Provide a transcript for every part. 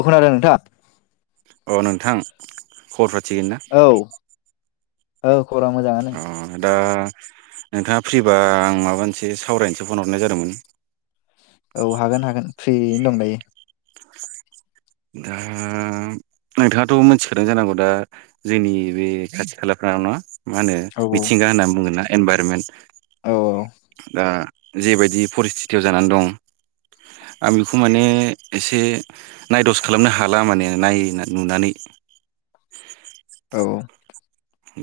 औ खोनादों नोंथां अ नोंथां खबरफ्रा थिगैना औ औ खबरा मोजाङानो अ दा नोंथाङा फ्रिबा आं माबा मोनसे सावरायनोसो फन हरनाय जादोंमोन। औ हागोन हागोन फ्रियैनो दं दायो। दा नोंथाङाथ' मोनथिखादों जानांगौ दा जोंनि बे खाथि खालाफ्रावना मा होनो औ मिथिंगा होनना बुंङोन ना? एनभाइरमेन्ट औ दा जेबायदि परिस्टितयाव जानानै दं आं बेखौ माने एसे नायदस खालामनो हाला माने नाय नुनानै। औ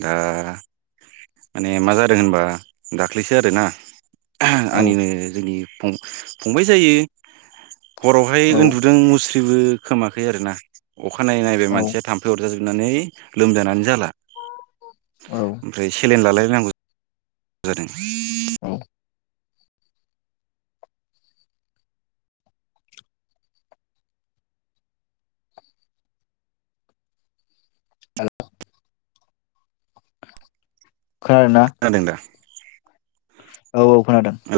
दा माने मा जादों होनबा दाख्लैसो आरोना औ आंनिनो जोंनि फं-फंबाय जायो। हरावहाय औ उन्दुदों मुस्र बेबो खोमाखै आरो ना। अखानायै नायबाय औ मसिया थाम्फै अरजा जो सनानै लोमजानानै जाला। औ ओमफ्राय सेलेन लालाय नांगौ [inaudible] जादों। औ [unintelligible] खोनादोंना खोनादों दा? [unintelligible] औ औ खोनादों। औ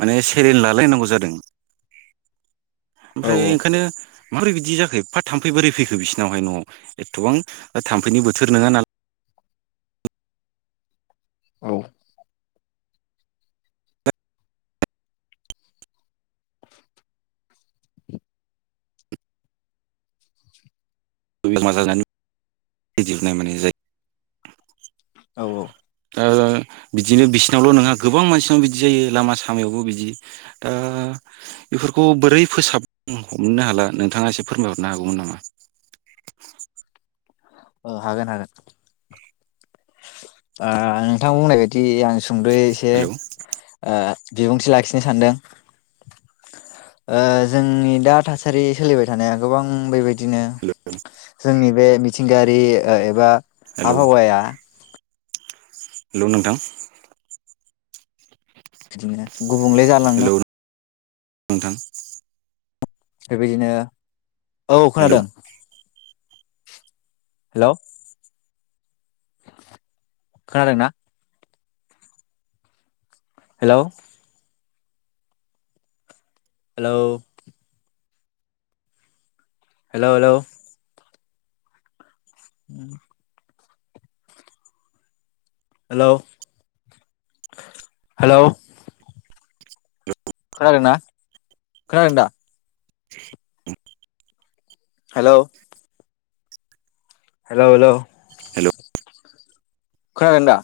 माने सेरेन लायनांगौ जादों औ ओमफ्राय ओंखानो माबोरै बिदि जाखो एफा थाम्फै बोरै फैखो बिसिनावहाय न'आव एथ'बां थाम्फैनि बोथोर नङा ना औ [unintelligible] औ औ ओ बिदिनो बिसिनावल' नङा गोबां मानसिनाव बिदि जायो लामा सामायावबो बिदि दा बेफोरखौ बोरै फोसाब हमनो हाला नोंथाङा एसे फोरमायहरनो हागौमोन नामा? औ हागोन हागोन। ओ नोंथां बुंनाय बायदि आं सुंद'यै एसे हेलौ ओ बिबुंथि लाखिनो सानदों ओ जोंनि दा थासारि सोलिबाय थानाया गोबां बेबाय बिदिनो हेलौ जोंनि बे मिथिंगायारि ओ एबा हेलौ आबहावाया हेलौ नोंथां बिदिनो गुबुंले हेलौ जालांनो नोंथां बेबायदिनो औ हेलौ खोनादों। हेलौ खोनादोंना? हेल' हेल' हेल' हेल' उम। हेल' हेल' [unintelligible] खोनादोंना खोनादों दा औ। हेल'। हेल' हेल'। हेलौ खोनादों दा।